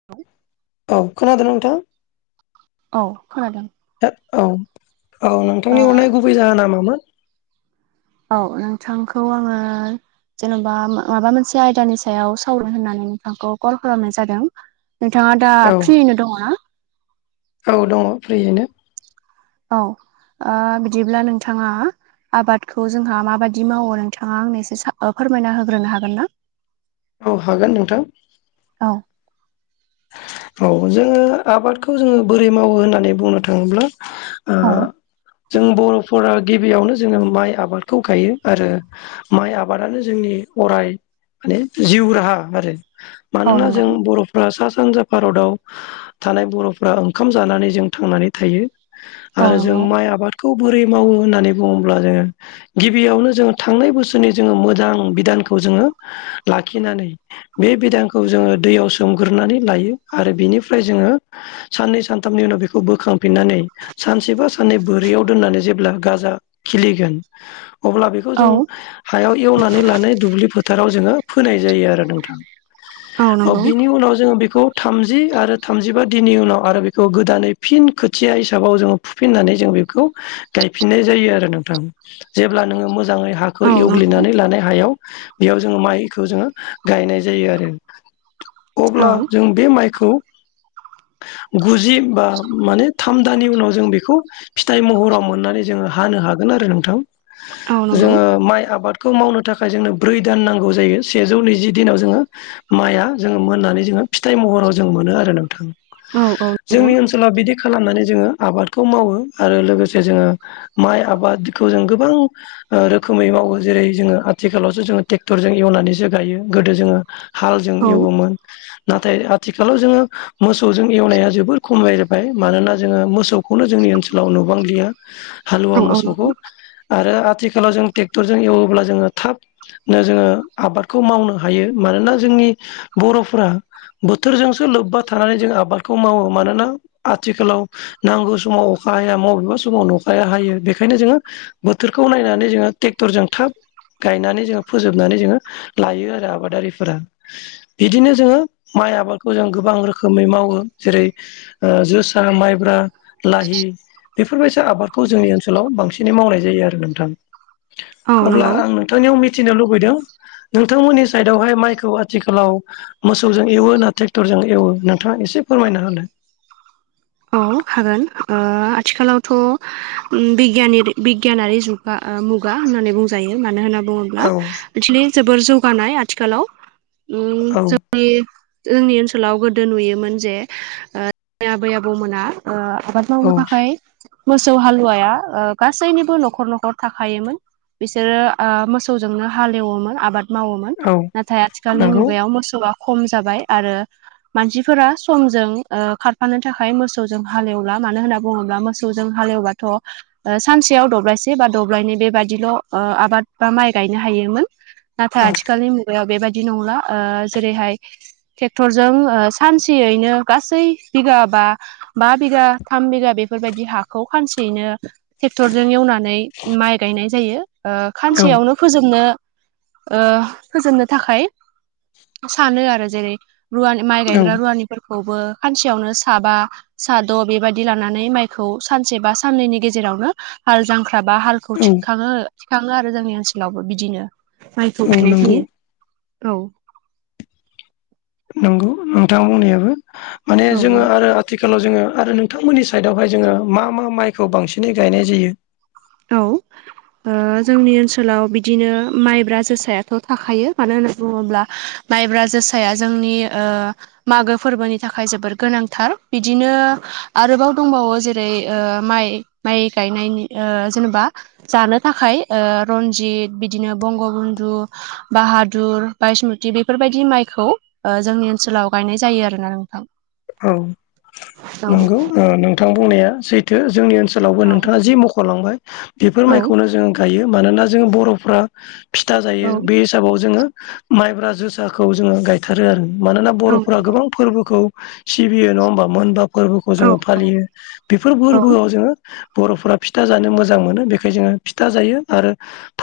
[inaudible] औ खोनादों नोंथां औ खोनादों था औ। औ ओ नोंथांनि हरनाय गुबै जाहोना मामोन? औ नोंथांखौ आङो जेन'बा मा माबा मोनसे आयदानि सायाव सावरायनायनो होननानै नोंथांखौ कल खालामनाय जादों। नोंथाङा दा औ फ्रियैनो दङ ना? औ दङ फ्रियैनो। औ आ बिदिब्ला नोंथाङा आबादखौ जोंहा माबायदि मावो नोंथाङा आंनो एसे साफा फोरमायना होग्रोनो हागोन ना? औ हागोन नोंथां। औ। औ जोङो आबादखौ जोङो बोरै मावो होननानै बुंनो थाङोब्ला ओ औ जों बर'फोरा गिबियावनो जोङो माइ आबादखौ गायो आरो माइ आबादानो जोंनि अराय माने जिउ राहा आरो। औ मानोना नंगौ जों बर'फ्रा सा सानजा भारताव थानाय बर'फ्रा ओंखाम जानानै जों थांनानै थायो। औ आरो जों नंगौ माइ आबादखौ बोरै मावो होननानै बुङोब्ला जोङो गिबियावनो जोङो थांनाय बोसोरनि जोङो मोजां बिधानखौ जोङो लाखिनानै बे बिदांखौ जोङो दैयाव सोमग्रोनानै लायो आरो बिनिफ्राय जोङो साननै सानथामनि उनाव बेखौ बोखां फिननानै सानसे बा साननै बोरियाव दोननानै जेब्ला गाजा खिलिगोन अब्ला बे खौ औ जों हायाव एवनानै लानाय दुब्लि फोथाराव जोङो फोनाय जायो आरो नोंथां। औ बिनि उनाव जोङो बे खौ थामजि आरो थामजिबा दिननि उनाव आरो बेखौ गोदानै फिन खोथिया हिसाबाव जोङो फुफिननानै जों बेखौ गायफिननाय जायो आरो नोंथां जेब्ला नोङो मोजाङै हा खौ औ नंगौ एवग्लिनानै लानाय हायाव बेयाव जोङो माइ खौ जोङो गायनाय जायो आरो औ अब्ला जों बे माइखौ गुजि बा माने थाम दानि उनाव जों बेखौ फिथाइ महराव मोननानै जोङो हानो हागोन आरो नोंथां औ नंगौ जोङो माइ आबाद खौ मावनो थाखाय जोंनो ब्रै दान नांगौ जायो सेजौ नैजि दिनाव जोङो माइआ जोङो मोननानै जोङो फिथाइ महराव जों मोनो आरो नोंथां औ औ नंगौ जोंनि ओनसो लाव बिदि खालामनानै जोङो आबादखौ मावो आरो लोगोसे जोङो माइ आबादखौ जों गोबां रोखोमै मावो जेरै जोङो आथिखालावसो जोङो ट्रेक्टरजों एवनानैसो गायो गोदो जोङो हालजों औ एवोमोन। नाथाय आथिखालाव जोङो मोसौजों एवनाया जोबोर खमलायबाय मानोना जोङो मोसौ बे खौनो जोंनि ओनसोलाव नुबांलिया हालुवा औ औ नंगौ मोसौखौ आरो आथिखालाव जों ट्रेक्टरजों एवोब्ला जोङो थाब नो जोङो आबादखौ मावनो हायो मानोना जोंनि बर'फोरा बोथोरजोंसो लोब्बा थानानै जों आबादखौ मावो मानोना आथिखालाव नांगौ समाव अखा हाया बबेबा समाव अखाया हायो बेखायनो जोङो बोथोरखौ नायनानै जोङो ट्रेक्टरजों थाब गायनानै जोङो फोजोबनानै जोङो लायो आरो आबादारिफोरा बिदिनो जोङो माइ आबादखौ जों गोबां रोखोमै मावो जेरै जोसा, माइब्रा, लाहि बेफोरबायस आबादखौ जोंनि ओनसोलाव बांसिनै मावनाय जायो आरो नोंथां औ अब्ला नंगौ आं नों थांनियाव मिथिनो लुबैदों नोंथांमोननि साइडआवहाय माइखौ आथिखालाव मोस मोसौजों एवो ना ट्रेक्टरजों एवो नोंथाङा एसे फोरमायना होलाय। औ हागोन ओ आथिखालावथ' उम बिगियानारि बिगियानारि जुग। गा ओ मुगा होननानै बुंजायो मानो होनना बुङो ब्ला औ इदिनो जोबोर जौगानाय आथिखालाव उम औ जों नि जोंनि ओनसोलाव गोदो नुयोमोन जे ओ आबै आबौ बौ मोना ओ आबाद मावनो औ थाखाय मोसौ हालुवाया ओ गासैनिबो न'खर न'खर थाखायोमोन। बिसोरो ओ मोसौजोंनो हाल एवोमोन आबाद मावौमोन औ नाथाय आथिखालनि नंगौ मुगायाव मोसौआ खम जाबाय आरो मानसिफोरा समजों ओ खारफानो थाखा खाय मोसौजों हाल एवला मानो होनना बुङोब्ला मोसौजों हाल एवबाथ' ओ सानसेयाव दब्लायसे बा दब्लायनै बेबादिल' ओ आबाद बा माइ गायनो हायोमोन। नाथाय औ आथिखालनि मुगायाव बेबायदि नंला ओ जेरैहाय ट्रेक्टरजों ओ सानसेयैनो गासै बिगा बा बा बिगा थाम बिगा बेफोरबायदि हाखौ खानसेयैनो टेक्टरजों एवना नै माइ गायनाय जायो ओ औ खानसेयावनो फोजोबनो ओह फोजोबनो थाखाय सानो आरो जेरै रुवानि माइ औ औ गायग्रा रुवानिफोरखौबो खानसेयावनो साबा साद' बेबायदि लानानै माइखौ सानसे बा साननैनि गेजेरावनो हाल जांख्रा बा हाल खौ थिखाङो थिखाङो आरो जोंनि ओनसोलावबो बिदिनो माइखौ औ गायनाय नंगौ जायो। औ नंगौ नोंथां बुंनायाबो माने औ जोङो आरो आथिखालाव जोङो आरो नोंथांमोननि साइडआवहाय जोङो मा मा माइखौ बांसिनै गायनाय जायो औ ओ जोंनि ओनसोलाव बिदिनो माइब्रा जोसायाथ' थाखायो मानो होनो बुङोब्ला माइब्रा जौसाया जोंनि ओ मागो फोरबोनि थाखाय जोबोर गोनांथार बिदिनो आरोबाव दंबावो जेरै ओ माइ माइ गायनायनि ओ जेनेबा जानो थाखाय ओ रन्जित बिदिनो बंग बन्धु बाहादुर बाइसमुति बेफोरबायदि माइखौ ओ जोंनि ओनसोलाव गायनाय जायो आरो ना नोंथां। औ औ नंगौ ओ नोंथां बुंनाया सैथो जोंनि ओन सोलावबो नोंथाङाजि मख'लांबाय बेफोर औ माइखौनो जोङो गायो मानोना जों बर'फ्रा फिथा औ जायो बे हिसाबाव जोङो माइब्रा जोसाखौ जोङो गायथारो आरो। मानोना औ बर'फोरा नंगौ गोबां फोरबोखौ सिबियो नङा होमबा मोनबा फोरबोखौ औ जोङो फालियो बेफोर औ बोरबोआव जोङो बर'फोरा फिथा जानो मोजां मोनो बेखाय जोङो फिथा जायो आरो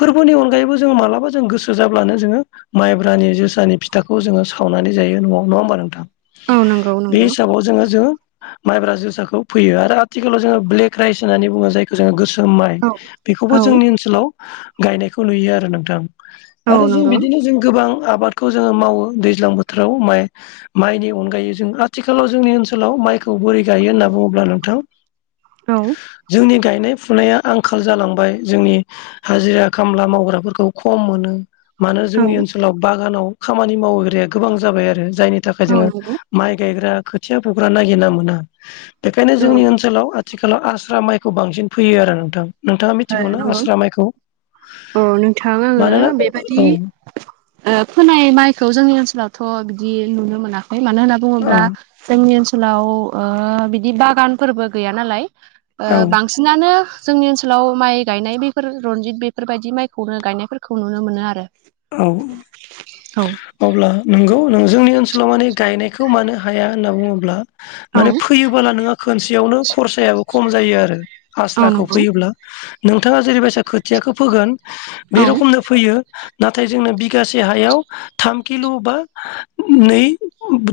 फोरबोनि अनगायैबो जोङो मालाबा जों गोसो जाब्लानो जोङो माइब्रानि जोसानि फिथाखौ जोङो सावनानै जायो न'आव नङा होमबा नोंथां? औ नं बे हिसाबाव जोङो जों माइब्रा जोसाखौ फैयो आरो आथिखालाव जोङो ब्लेक राइस होननानै बुङो जाय जोङो गोसोम माइ औ बेखौबो औ जोंनि ओनसोलाव गायनायखौ नुयो आरो नोंथां औ आरो जों नंगौ बिदिनो जों गोबां आबाद खौ जोङो मावो दैज्लां बोथोराव माइ माइनि अनगायै जों आथिखालाव जोंनि ओनसोलाव माइ खौ बोरै गायो होनना बुङोब्ला नोंथां औ जोंनि गायनाय फुनाया आंखाल जालांबाय जोंनि हाजिरा खामला मावग्राफोरखौ खम मोनो मानो औ जोंनि ओनसोलाव बागानाव खामानि मावोग्राया गोबां जाबाय आरो जायनि थाखाय औ जोङो नंगौ माइ गायग्रा खोथिया फुग्रा नायगिरना मोना बेखायनो औ जोंनि ओनसोलाव आ थिखालाव आस्रा माइखौ बांसिन फैयो आरो नोंथां नोंथाङा ओ मिथिगौ ना नंगौ आस्रा माइखौ औ नोंथां आङो मानोना बेबादि ओ-औ ओ फोनाय माइखौ जोंनि ओनसोलावथ' बिदि नुनो मोनाखै मानो होनना औ बुङोब्ला जोंनि ओनसोलाव ओ बिदि बागानफोरबो गैया नालाय ओ औ बां सिनानो जोंनि ओनसो आथिखालाव माइ गायनाय बेफोर रनजित बेफोरबायदि माइखौनो गायनायफोरखौ नुनो मोनो आरो औ औ अब्ला नोंगौ जोंनि ओनसोलाव मान गायनाय मानो हाया होनना बुङोब्ला औ माने फैयोला नोङो खोनसेयावनो खरसायाबो खम जायो आरो औ आस्राखौ नंगौ फैयोब्ला। नोंथाङा जेरैबायसा खोथियाखो फोगोन बे औ रखमनो फैयो। नाथाय जोंनो बिगासे हायाव थाम किल' बा नै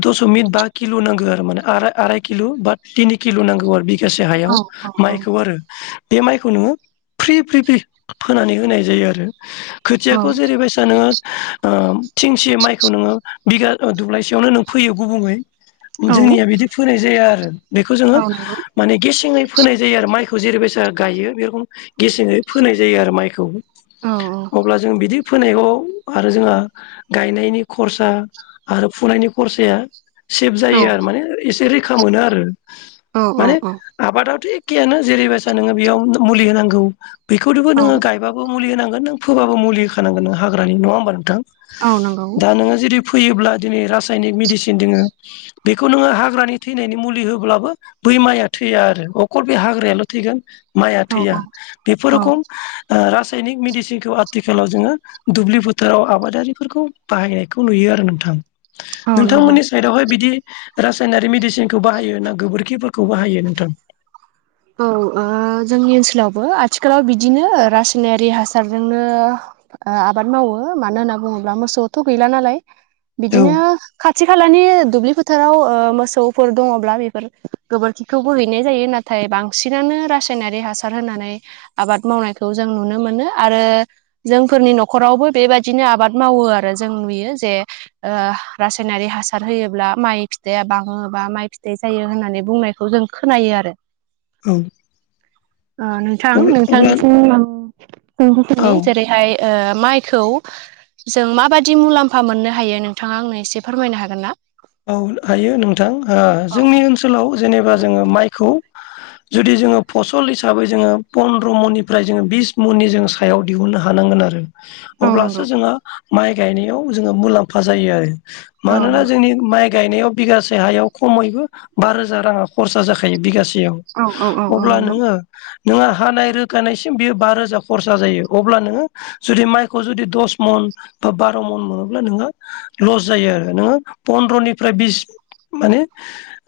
दसमिक बा किल' नांगौ आरो माने आराइ आराइ किलु' बा थिनि किलु' नांगौ आरो बिगासे औ हायाव औ माइखौ आरो। बे माइखौ नोङो फ्रि -फ्रि -फ्रि फोनानै होनाय जायो आरो खो औ जेरैबायसा नोङो ओ थिंसे माइखौ नोङो बिघा ओ दब्लायसेयावनो नों फैयो गुबुङै औ जोंनिया बिदि फोनाय जाया आरो बेखौ जोङो औ नंगौ माने गेसेङै फोनाय जायो आरो माइखौ जेरैबायसा गायो बे रखोम गेसेङै फोनाय जायो आरो माइखौ। औ अब्ला जों बिदि फोनायखौ आरो जोंहा गायनायनि खरसा आरो फुनायनि खरसाया सेभ औ जायो आरो माने एसे रैखा मोनो आरो माने औ औ आबादाथ' एखेयानो जेरैबायसा नोङो बेयाव मुलि होनांगौ बेखौथ'बो औ नोङो गायबाब [unintelligible] मुलि होनांगोन नों फोबाबो मुलि होखानांगोन हाग्रानि नङा होमबा नोंथां औ नंगौ दा नों जेरै फैयोब्ला दिनै रासायनिक मेडिसिन दोङो बेखौ नोङो हाग्रानि थैनायनि मुलि होब्लाबो बै माइआ थैया आरो अखल बे हाग्रायाल' थैगोन। माइआ औ थैया औ बेफोर औ रखम ओ रासायनिक मेडिसिनखौ आथिखालाव जोङो दुब्लि फोथाराव आबादारिफोरखौ बाहायनायखौ नुयो आरो नोंथां। औ नंगौ नोंथांमोननि साइडआवहाय बिदि रासायनारि मेडिसिनखौ बाहायो ना गोबोरखिफोर खौ बाहायो नोंथां। औ ओ जोंनि ओनसोलावबो आथिखालाव बिदिनो रासायनारि हासारजोंनो ओ आबाद मावो मानो होनना बुङोब्ला मोसौथ' गैला नालाय औ बिदिनो खाथि खालानि दुब्लि फोथाराव ओ मोसौफोर दङब्ला बेफोर गोबोरखिखौबो हैनाय जायो ना नाथाय बांसिनानो रासायनारि हासार होनानै आबाद मावनायखौ जों नुनो मोनो आरो जोंफोरनि न'खरावबो बेबादिनो आबाद मावो आरो जों नुयो जे ओ रासायनारि हासार होयोब्ला माइ फिथाइया बाङो बा माइ फिथाइ जायो होननानै बुंनाय खौ जों खोनायो आरो। औ ओ नोंथां अब्ला नोंथांनिसिम आं रोखोमनि औ जेरैहाय ओ माइखौ जों माबादि मुलाम्फा मोननो हायो नोंथाङा आंनो एसे फोरमायनो हागोन ना? औ हायो नोंथां ओ औ जोंनि ओनसोलाव जेनेबा जोङो माइखौ जुदि जोङो फसल हिसाबै जोङो पन्द्र मननिफ्राय जोङो बिस मननि जोङो सायाव दिहुननो हानांगोन आरो। औ नंगौ अब्लासो जोंहा माइ गायनायाव जोङो मुलाम्फा जायो आरो औ मानोना नंगौ जोंनि माइ गायनायाव बिगासे हायाव खमैबो बा रोजा राङा खरसा जाखायो बिगासेयाव। औ औ औ औ अब्ला नंगौ नोङो नोंहा हानाय रोखानायसिम बेयो बा रोजा खरसा जायो अब्ला नोङो जुदि माइखौ जुदि दस मन बा बार' मन मोनोब्ला नोंहा लस जायो आरो नोङो फन्द्र'निफ्राय बिस माने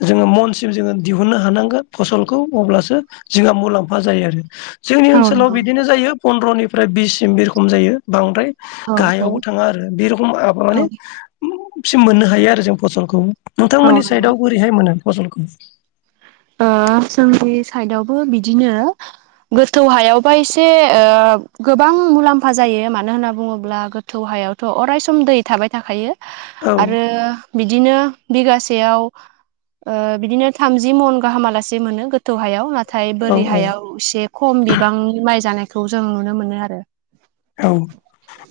जोङो मनसिम जोङो दिहुननो हानांगोन फसलखौ अब्लासो जोंहा मुलाम्फा जायो आरो जोंनि औ ओनसोलाव नंगौ बिदिनो जायो पन्द्रनिफ्राय बिससिम बि रखम जायो बांद्राय औ गाहायावबो थाङा आरो बे रखम आद माने मोननो हायो आरो जों फसलखौ। औ नोंथांमोननि नंगौ साइदआव बोरैहाय मोनो फसलखौ? ओ जोंनि साइडवबो बिदिनो गोथौ हायावबा एसे ओ गोबां मुलाम्फा जायो मानो होनना बुङोब्ला [unintelligible] थौ हायावथ' अरायस दै थाबाय थाखायो औ आरो बिदिनो बिगासेयाव ओ‌ बिदिनो थामजि मन गाहामालासे मोनो गोथौ हायाव नाथाय औ बोरि औ हायाव एसे खम बिबांनि माइ जानायखौ जों नुनो मोनो आरो। औ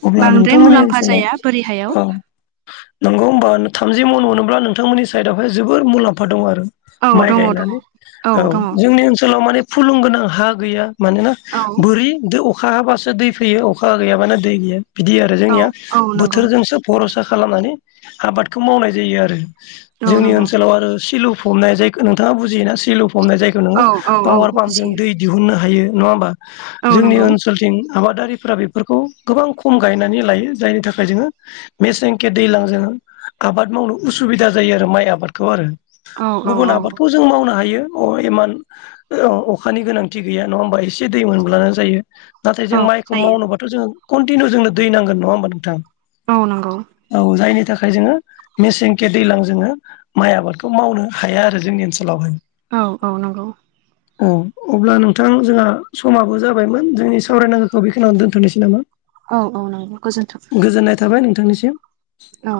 अब्ला बांद्राय नोंथांमोननि मुलाम्फा ओनसोलाव जाया बोरि हायाव औ। नंगौ होमबा थामजि मन मोनोब्ला नोंथांमोननि साइडआवहाय जोबोर मुलाम्फा दं आरो। औ माइ दङ दङ गायनानै औ जोंनि ओनसोलाव माने फुलुं गोनां हा गैया मानोना औ बोरि अखा हाबासो दै फैयो अखा गैयाबानो दै गैया। बिदि आरो जोंनिया औ औ नंगौ बोथोरजोंसो भरसा खालामनानै आबादखौ मावनाय जायो आरो। औ जोंनि नंगौ ओनसोलाव आरो सिलु फबनाय जाय नोंथाङा बुजियोना सिलु फबनाय जायग नोङो औ औ औ पावार पाम्पजों बुजियो दै दिहुननो हायो नङा होमबा औ जोंनि नंगौ ओनसोलथिं आबादारिफ्रा बेफोरखौ गोबां खम गायनानै लायो जायनि थाखाय जोङो मेसेंखे दैज्लांजों आबाद मावनो उसुबिदा जायो आरो माइ आबादखौ आरो। औ औ गुबुन औ आबादखौ जों मावनो हायो। अ इमान अखानि गोनांथि गैया नङा होमबा एसे दै मोनब्लाना जायो दा नाथाय जों औ माइखौ जायो मावनोबाथ' जोङो कन्टिनिउ जोंनो दै नांगोन नङा होमबा नोंथां? औ नंगौ। औ जायनि थाखाय जोङो मेसेंखे दैज्लां जोङो माइ आबादखौ मावनो हाया आरो जोंनि ओनसोलावहाय। औ औ नंगौ। औ अब्ला नोंथां जोंहा समाबो जाबायमोन जोंनि सावरायनांगौखौ बेखिनियावनो दोनथ'नोसै नामा? औ औ नंगौ गोजोन्थों। गोजोननाय थाबाय नोंथांनिसिम। औ।